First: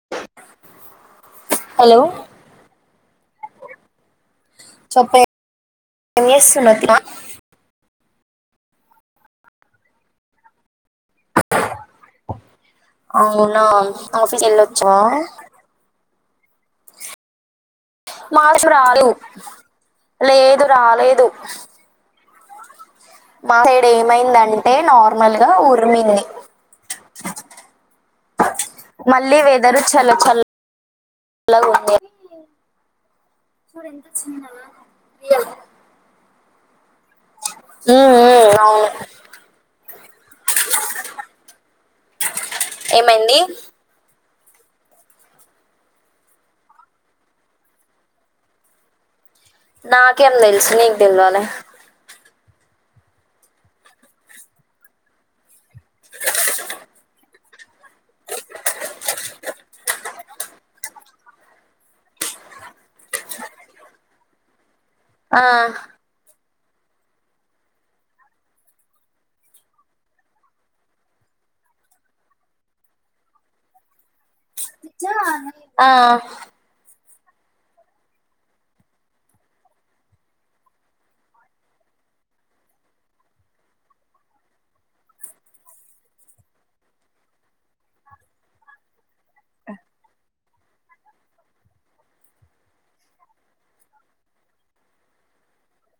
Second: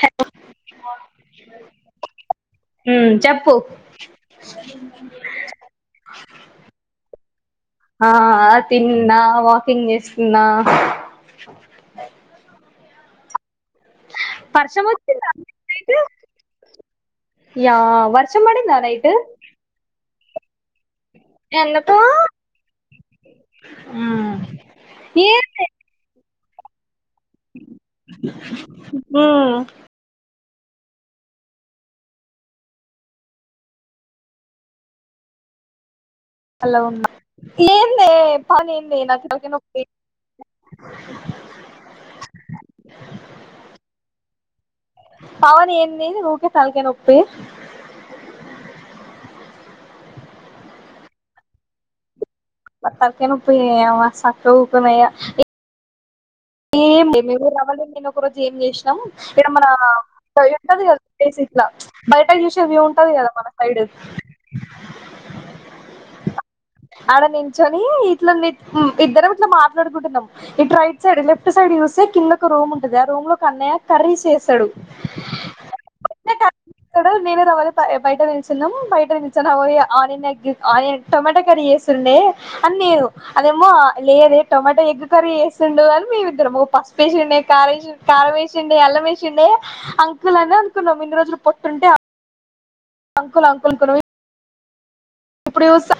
Hello hello మ్ చెప్పు చేప్పే ఎమ్ చేస్తున్నావ్ [unintelligible] ఆ తిన్నా వాకింగ్ చేస్తున్న అవునా ఆఫీస్ వెళ్లి వర్షం వచ్చావా వచ్చిందా నైట్ యా వర్షం మాక్ పడిందా రాదు నైట్ లేదు రాలేద్ ఎందుకు మా సైడ్ ఉమ్ ఏమైందంటే నార్మల్ గా ఏందే ఊర్మిన్ది మళ్ళీ ఉమ్ వెదరు చల్ల చల్ ల్లగుంది సార్ ఎంత చిన్నగా హలో లేందే ఉమ్ అవును పెనెందే నాకు తలకాయ్ నోపి ఎమైంది పావనెంది ఉకే తల్కయ్ నొప్పి నాకేం తెలుసు నీక్ తెల్వలే మ తల్కయ్ నోపి ని అవ్వ సక్కగుకున్న ఇగ మీరు రవాలి నేను ఒక రోజు ఏం చేసినాం ఇడ మన పోయుంటే కదా ప్లేస్ ఇట్ల బయట ఫ్రెష్ వ్యూ ఉంటాది కదా మన సైడ్ ఆ ఆడ నిల్చొని ఇట్లా ని ఇద్దరామ్ ఇట్లా మాట్లాడుకుంటున్నాం ఇటు రైట్ సైడ్ లే టు సైడ్ చూస్తే కిందకు రూమ్ ఉంటది ఆ రూమ్ లో ఒకన్నయ్య కర్రీస్ చెస్ తాడు ఆ క సైడ్ నేను రావాలి బ్ బయట నిల్చున్నాము బయట నిలిచాను అవో ఆనియన్గ్ ఆనియన్ టొమాటా కర్రీ చేస్తుండే అని నేను అదేమో లేదే టొమాటో ఎగ్గు కర్రీ చేస్తుండు అని మేము పసుపేసిండే కారేసిండె కారం ఏసిండే అల్లం వేసిండే అంకుల్ అని అనుకున్నం ఇన్ని రోజులు పొట్తుంటే అంకుల్ అంకుల్ అనుకో అప్పుడు చుస్త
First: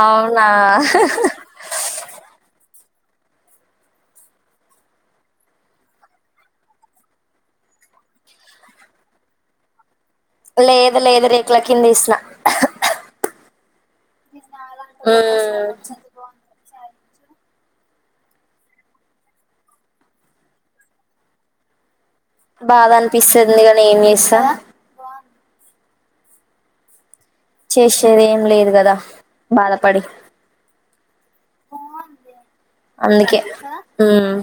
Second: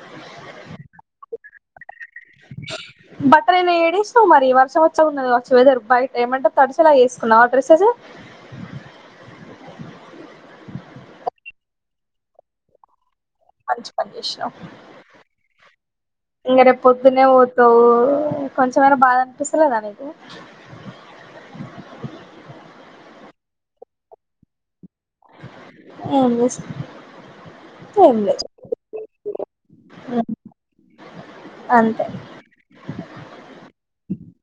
అవునా బట్టలన్ని ఏడేస్నవ్ మరి వర్షం వచ్చాలాగున్న వచ్చే వెదర్ బయట ఏమంటే తడిచేలాగేసుకున్నవ డ్రెస్ సజు లేదు లేదు రేకుల కిందేసిన మంచి పని చేసినవ్ ఉమ్ ఇంగ రేప్ పొద్దున్నే పోతవ్ కొంచెమైనా బాధ అనిపిస్తలేదా నీకు బ్లాంక్ బాధనిపిస్తుంది కానీ ఏం చేస్త ఏం చేస్ చేసేది ఏం లేదు గదా అంతే అందుకే హుమ్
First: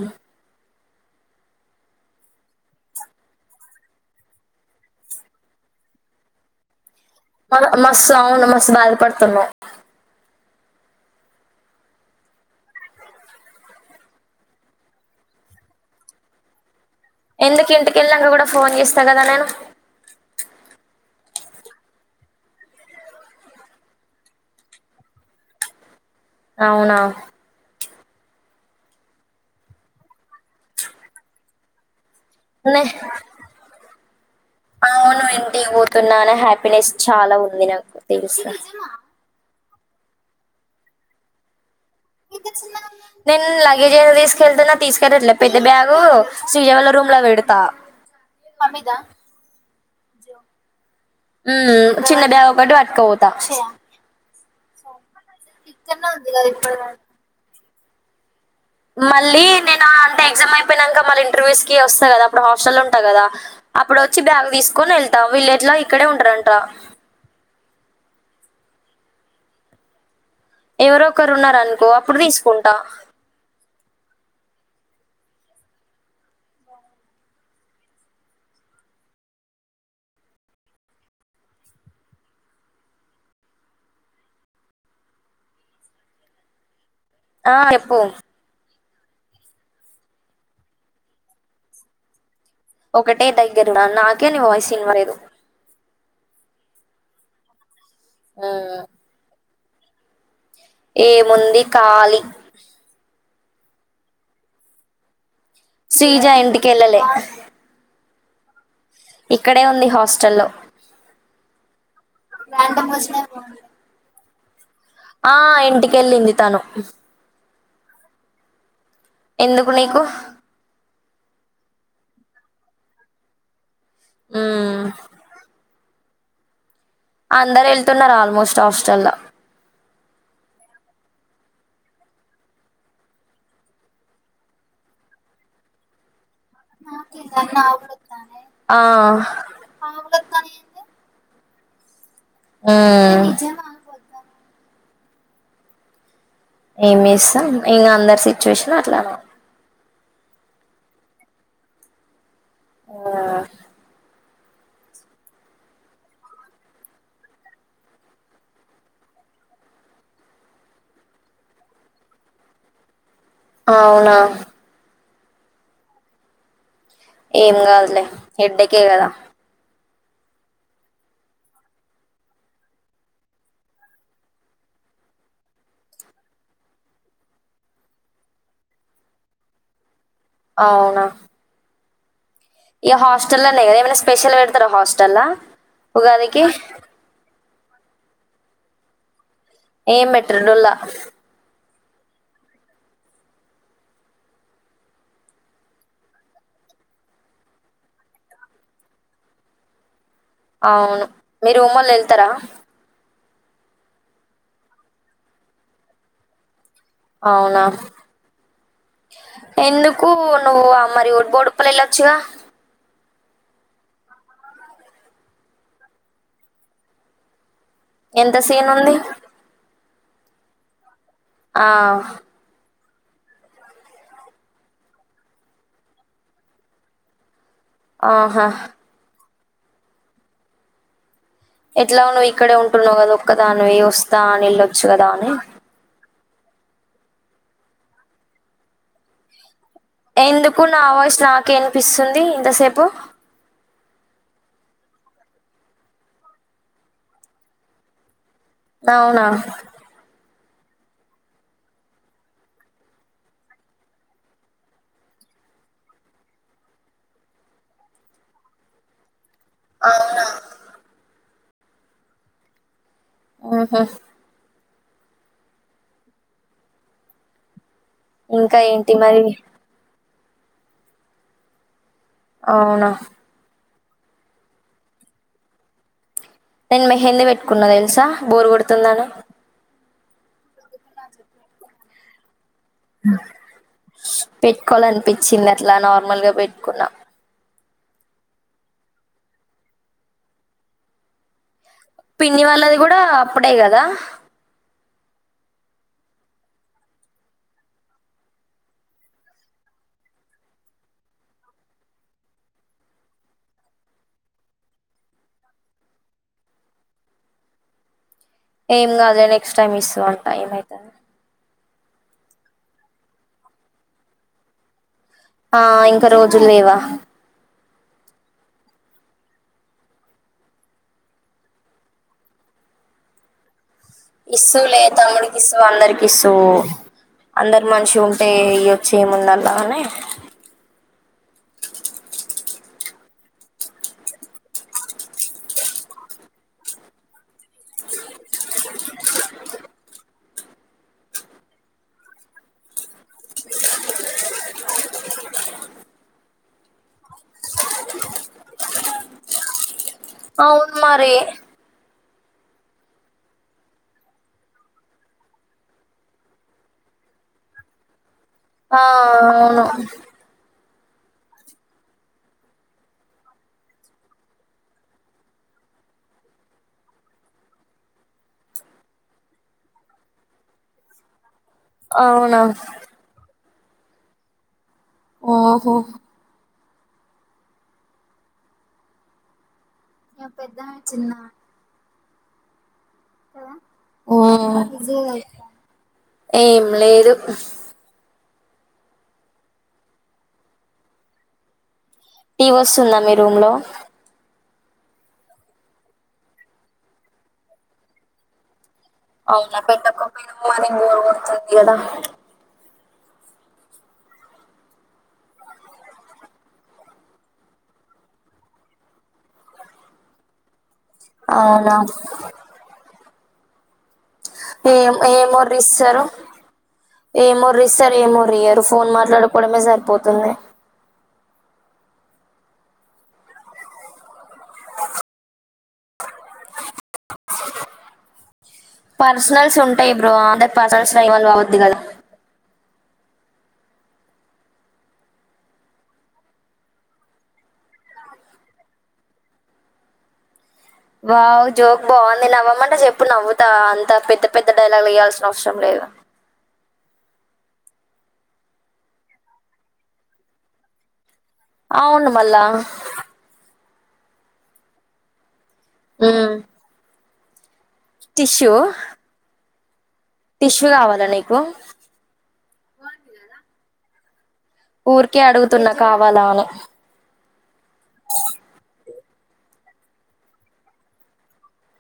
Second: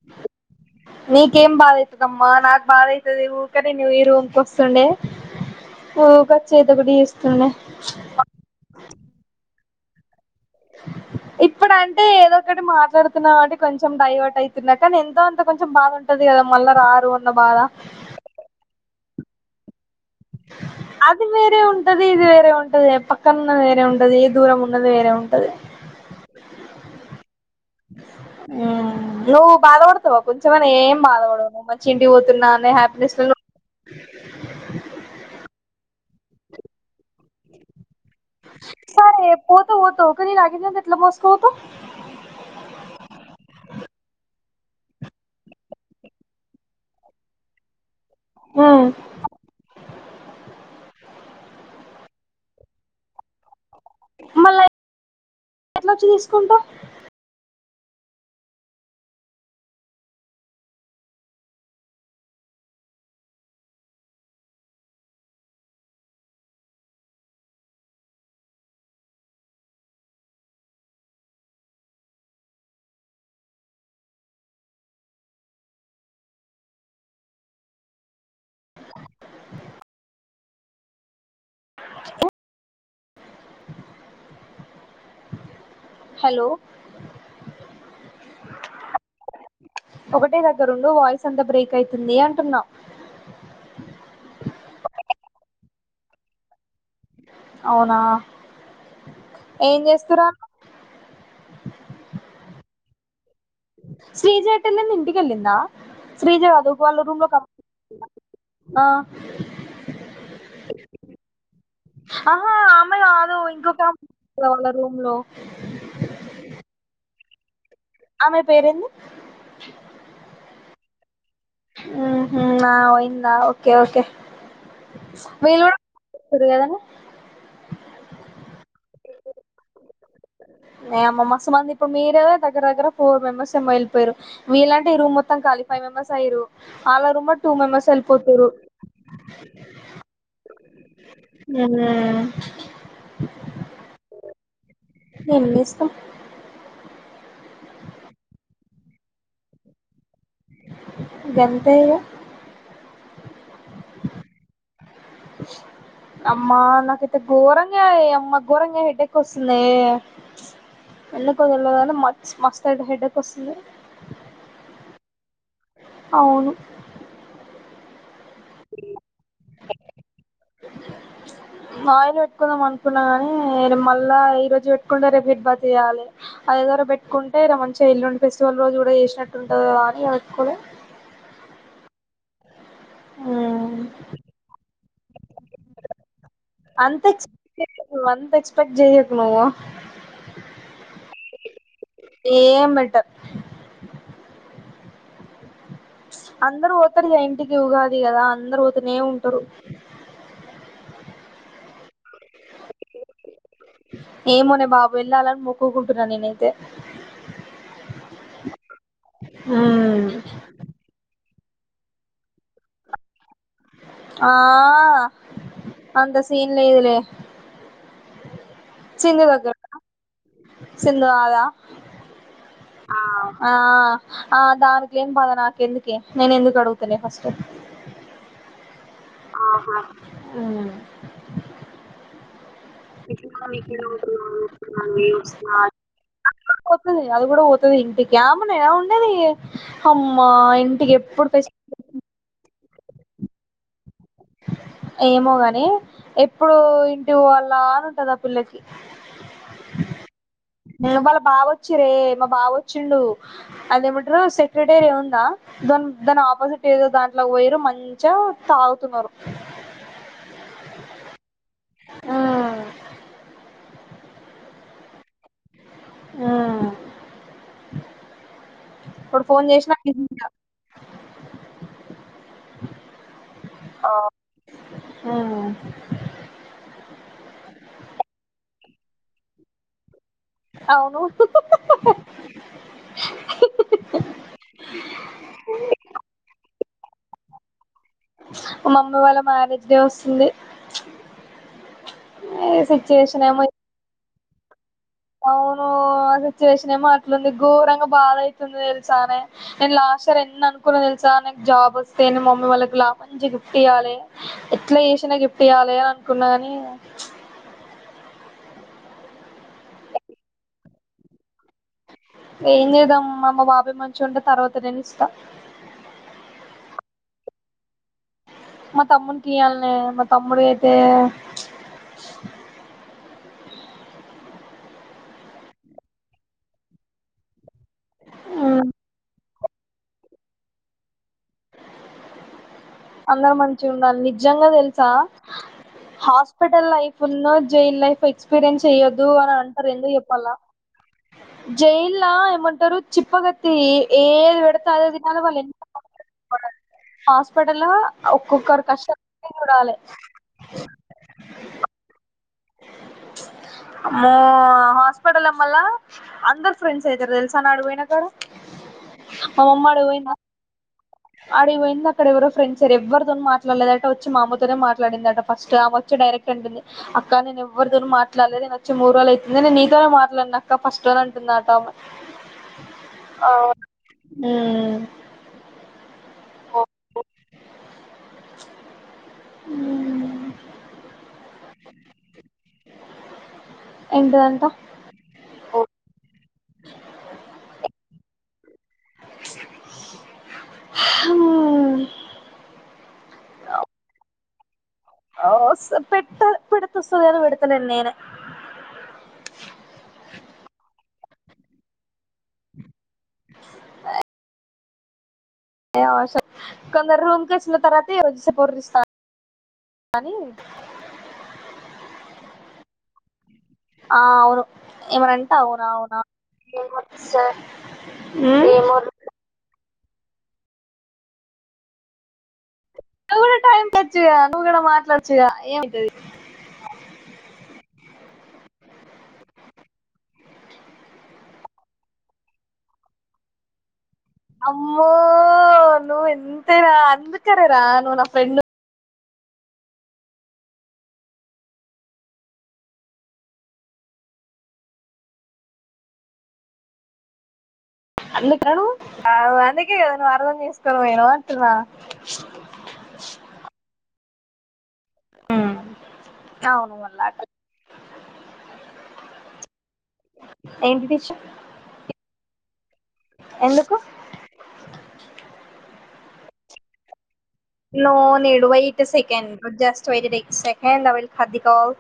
నీకేం బాదైతదమ్మా నాకు బాదైతది ఊకనేను ఈ రూమ్కోస్తుండే ఓ చేతబడి మ మస్తు అవును మస్తు బాధపడుతున్నవ్ బ్లాంక్ ఇప్పుడంటే ఏదో ఒకటి మాట్లాడుతున్న కాబట్టి కొంచెం డైవర్ట్ అవుతున్న కానీ ఎంతో అంత కొంచెం బాదుంటద్ గదా మళ్ల రా ఎందుకు ఇంటికెళ్ళినంక కూడా ఫోన్ చేస్తా కదా నేను సరే ఉం టది ఇది వేరే ఉంటదే పక్కన ఉన్నది వేరే ఉంటది దూరం ఉన్నది వేరే ఉంటది అవునా మ్ నువ్ బాధపడుతవా కొంచమైన్న ఏం బాధపడవు నువ్ మంచిం టికి పోతున్న అనే నే హ్యాపీనెస్ అవును ఇంటికి పోతున్న అనే హ్యాపీనెస్ చాలా ఉంది నాకు తెలుసు సరే పోతేపోత్తవు కనీ ఈ లగ్గేజ్ అంత ఎట్లా మోసుకపోతవ్ నేను లగేజ్ ఎందుకు తీసుకెళ్తున్న తీసుకెళ్ళట్లే పెద్ద బ్యాగు శ్రీజ వాళ్ళ రూమ్ లో పెడుతా ఆ హుమ్ హు మ్ చిన్న బ్యాగు ఒక్కటి పట్కపోత మళ్ళా ఎట్లాొచ్చి తీసుకుంటవ్ మళ్ళీ నేను అంటే ఎగ్జామ్ అయిపోయినంక మళ్ళీ ఇంటర్వ్యూస్ కి వస్తా కదా అప్పుడు హాస్టళ్ళుంట కదా అప్పుడోచ్చి బ్యాగ్ తీసుకొనేళ్తా విల్లేట్లగ్ ఇక్కడే ఉంటరంట బ్లాంక్ ఎవరొ ఒకరు ఉన్నారనుకో అప్పుడు తీసుకుంటా హలో ఆ చెప్పు ఒకటే దగ్గరుండు వాయిస్ అంత బ్రేక్ అయితుంది అంటున్నా ఒకటే దగ్గరున్న నాకే నీ వాయిస్ ఇన్వలేదు అవునా ఏం చేస్తురాలు ఏముంది ఖాలి శ్రీజ ఎటెల్లింది ఇంటికెళ్ళిందా శ్రీజ కాదు వాళ్ళ రూమ్లో ఒక ఇక్కడే ఉంది హాస్టల్లో ఆహా ఆమె కాదు ఇంకొకా ఆ ఇంటికెళ్ళింది తను ఆమె పేరేంది ఎందుకు నీకు మ్ హు ఆమె పోయిందా ఓకే ఓకే హ్మ్. వీళ్ళు గు తుర్రు గదనే అందరేళ్తున్నరు ఆల్మోస్ట్ హాస్టల్ల నె అమ్మ మస్ మంది ఇప్పు మీరే దెగ్గర దెగ్గర ఫోర్ మెంబర్స్ ఏమో ఎళ్ళపోయిరు మిలాంటి రూమ్ మొత్తం కాలి ఫై మెంబెర్స్ అయిరు ఆళ్ళ రొమ్ ల టూ మెంబర్స్ ఎల్లిపోతురు ఆ! ఉమ్ ఆహ్ ఎమ్ చేస్తం ఏమ్ చెస్తాం ఇంగ అందరి సిచ్యుయేషన్ అట్లనే గంతే ఇగ ఆహ్ అమ్మా నాకైతే ఘోరంగ ఇ అమ్మ ఘోరంగా హెడ్డెక్ ఒస్తుందే ఎందుకొ తెల్వదు గని మత్స్ మస్త్ హెడ్ హెడేక్ వస్తుంది అవునా అవును ఏం గాదులే హెడ్డెకె గదా ఆయిల్ పెట్టుకుందాం అనుకున్న గాని మళ్ళా ఈ రోజు పెట్టుకుంటే రేపు హెడ్ బాత్ చేయాలి అ దర పెట్టుకుంటె ఇగ మంచి ఎల్లుండి ఫెస్టివల్ రోజ గూడా చేసినట్టుంటది గా అని ఇగ పె అవునా ఇగ హాస్టల్ల్లోనే గదా ఏమైనా స్పెషల్ పెడతారా హాస్టల్ల్ల ఉగాదికి అంత ఎక్సపెక్ట్ అంత ఎక్స్పెక్ట్ చేయకు నువ్వు ఎమ్ బెట్టరు డొల్లా ఏమ్ బెట్టర్ అందరూ పోతరు గా ఇంటికి ఉగాది గదా అందరూ పోతనే ఉంటరు అవును మీ రుమోళ్లు ఎళ్తారా ఏమోనే బాబు ఎళ్ళాలని మొక్కుకుంటున్న నేనైతే అవునా ఎందుకు నువ్వు అ మరి ఒడ్బొడు ప్పల్ ఎళొచ్చుగా ఆహ్ అంత సీన్ లేదులే ఎంత సీన్ ఉంది సింధు దగ్గర సింధు గాదా ఆ ఆహ్ అ దానికిలేని బాద నాకెందుకే నేనేందుకడుగుతనే ఫస్ట్ ఆహా ఆహ ఎట్లాగొ నువ్వు ఇక్కడే ఉంటున్నవ్ గదా ఒక్కదానివే ఇక్కడ ఇగ వస్తా అని ఎళ్లొచ్చు ఉంటున్నాను గదా అని వస్తున్నా పోతది అది గుడా పోతది ఇంటి ఆమెనేనా ఉండేది అమ్మా ఎందుకు నా ఇంటికి వాయిస్ ఎప్పుడు ఫెస్ నాకే ఇనిపిస్తుంది ఇంతసేపు ఏమో గాని ఎప్పుడు ఇంటి పోవల్లా అని ఉంటది అ పుల్లకి అవునా నీలు వాళ్ళ బావ వచ్చిరే మా బావ వచ్చిండు అదేమంటరు సెక్రిటేరియా ఉందా దన్ దాని ఆపోజిట్ ఏదో దాంట్లక వొయిర్రు మంచీగా తాగుతున్నరు అవునా ఆ అహ మ్మ్ ఇంకా ఏంటి మరి ఇప్పుడు ఫోన్ జెశినా [unintelligible] అవునా ఆ నేను మెహందీ పెట్టుకున్నా తెల్సా బోర్ కొడుతుందని అవును పెట్టుకోవాలనిపించింది అట్లా నార్మల్ గా పెట్టుకున్నా మా మమ్మీ వాళ్ళ మ్యారేజ్ డే వస్తుంది పిన్ని వాళ్ళది కూడా అప్పుడే కదా అవునూ ఆ సిట్యుయేషనేమో అట్లుంది గోరంగా బాధైతుంది తెల్సానే నేన్ లాస్ట్ ఇయర్ ఎన్ననుకున్న తెల్ నాక్ జాబ్ ఒస్తే మమ్మీ వాళ్ళకి మంచి గిఫ్ట్ ఇయ్యాలి ఎట్లచేసన్న గిఫ్ట్ ఇయ్యాలే కున్నాగానీ ఇగ ఎంకాద్ లే నెక్స్ట్ టైమ్ ఇస్సువంట ఏమైతది ఏం చేదామ్మామ్మ మా బాబాయ్ మంచిగా ఉంటే తర్వాత నేనిస్తా ఆ ఇంకా రోజుళ్ళేవ మా తమ్మడికియాల్నే మా తమ్ముడైతే ఇస్తువ్లే తమ్ముడికి ఇస్తువ్ అందరికిస్తువ్ అందరు మంచిగుంటే ఇయ్యోచు ఏముందల్ల గాని అందరు మంచిగుండాలే నిజంగా తెలుసా హాస్పిటలైఫ్ ఉన్ను జైలైఫ్ ఎక్స్పీరియన్స్ చెయ్యదు అని అంటారు ఎందుకు చెప్పాల్న్ జైల్లా ఏమంటరు చిప్పగత్తి ఏ ఏది వెడితె అదే తినాలి వాళ్ళు ఎంత హాస్పిటల్లో ఒక్కొక్కరు కష్టాలనీ చూడాలే అవున్ మరీ అమ్మో హాస్పిటల్ల మళ్ళా అందరు ఫ్రెండ్స్ అయితారు తెల్సా నా ఆడికిపోయినకాడ ఆ అవును అడిగి పోయిందక్కడ ఎవరో ఫ్రెండ్స్ ఎవ్వరితోన్ మాట్లాడలేదట వచ్చి మా అమ్మ తోనే మాట్లాడిందట ఫస్ట్ ఆమెచ్ డైరెక్ట్ అంటుంది అక్క నేను ఎవరితోను మాట్లాడలే నేనొచ్చి మూడు రోజులైతుంది నేను నీతోనే మాట్లాడిన అక్క ఫస్ట్ అనంటుంది నాతో ఆమె అవునా మ్ ఒ హో ఒ హో మ్ ఈమె పెద్ద ఆమె చిన్నమే ఎంటిదంట ఊ ఓ ఏం లేదు హుమ్ టీవోస్తుందా మీ రూమ్ లో ఒ స్ పెట్ట పెడితొస్తది కానీ పెడుతలేన్ నేనే అవునా పెట్టకపోయినవ్ మరి [unintelligible] కదా ఎం అవ్ సర్ కొందరూమ్ కొచ్చిన తర్వాత [unintelligible] ఒరిస్త కానీ అవునా ఆ అవును ఏం ఏం ఏమనంటే అవునా అవునా ఒరిస్తరు ఏమోరీస్తరు ఏమోరియ్యారు ఫోన్ మాట్లాడుకోవడమే సరిపో తుంది నువ్వు కూడా టైం పాస్ చెయ్యలి నువ్వు కూడా మాట్లాడచ్చుగ ఏమైతది పర్సనల్స్ ఉంటాయ్ బ్రో ఆమె పర్సనల్స్ లో ఇన్వాల్వ్ అవివోద్దు కదా అమ్మో నువింతేరా అందుకనేర నువ్ నా ఫ్రెండ్ వావ్ జోక్ బాగుంది నవ్వమంటే చెప్పు నవ్వుతా అంత పెద్ద పెద్ద డైలాగులు ఎయాల్సిన అవసరం లేదు అందుకను అవ్ నువ్ అర్థం చేసుకొని పోయినావ్ వా అవును మళ్ళా మ్ మ్మ్ అవును మళ్ళా త్ టిష్యూ టిష్యూ ఏంటిది కావాలా నీకు ఎందుకు ఊర్ కే అడుగుతున్నా కావాలా అని no need wait second just wait it's second await for the call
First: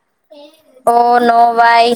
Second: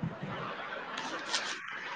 oh no why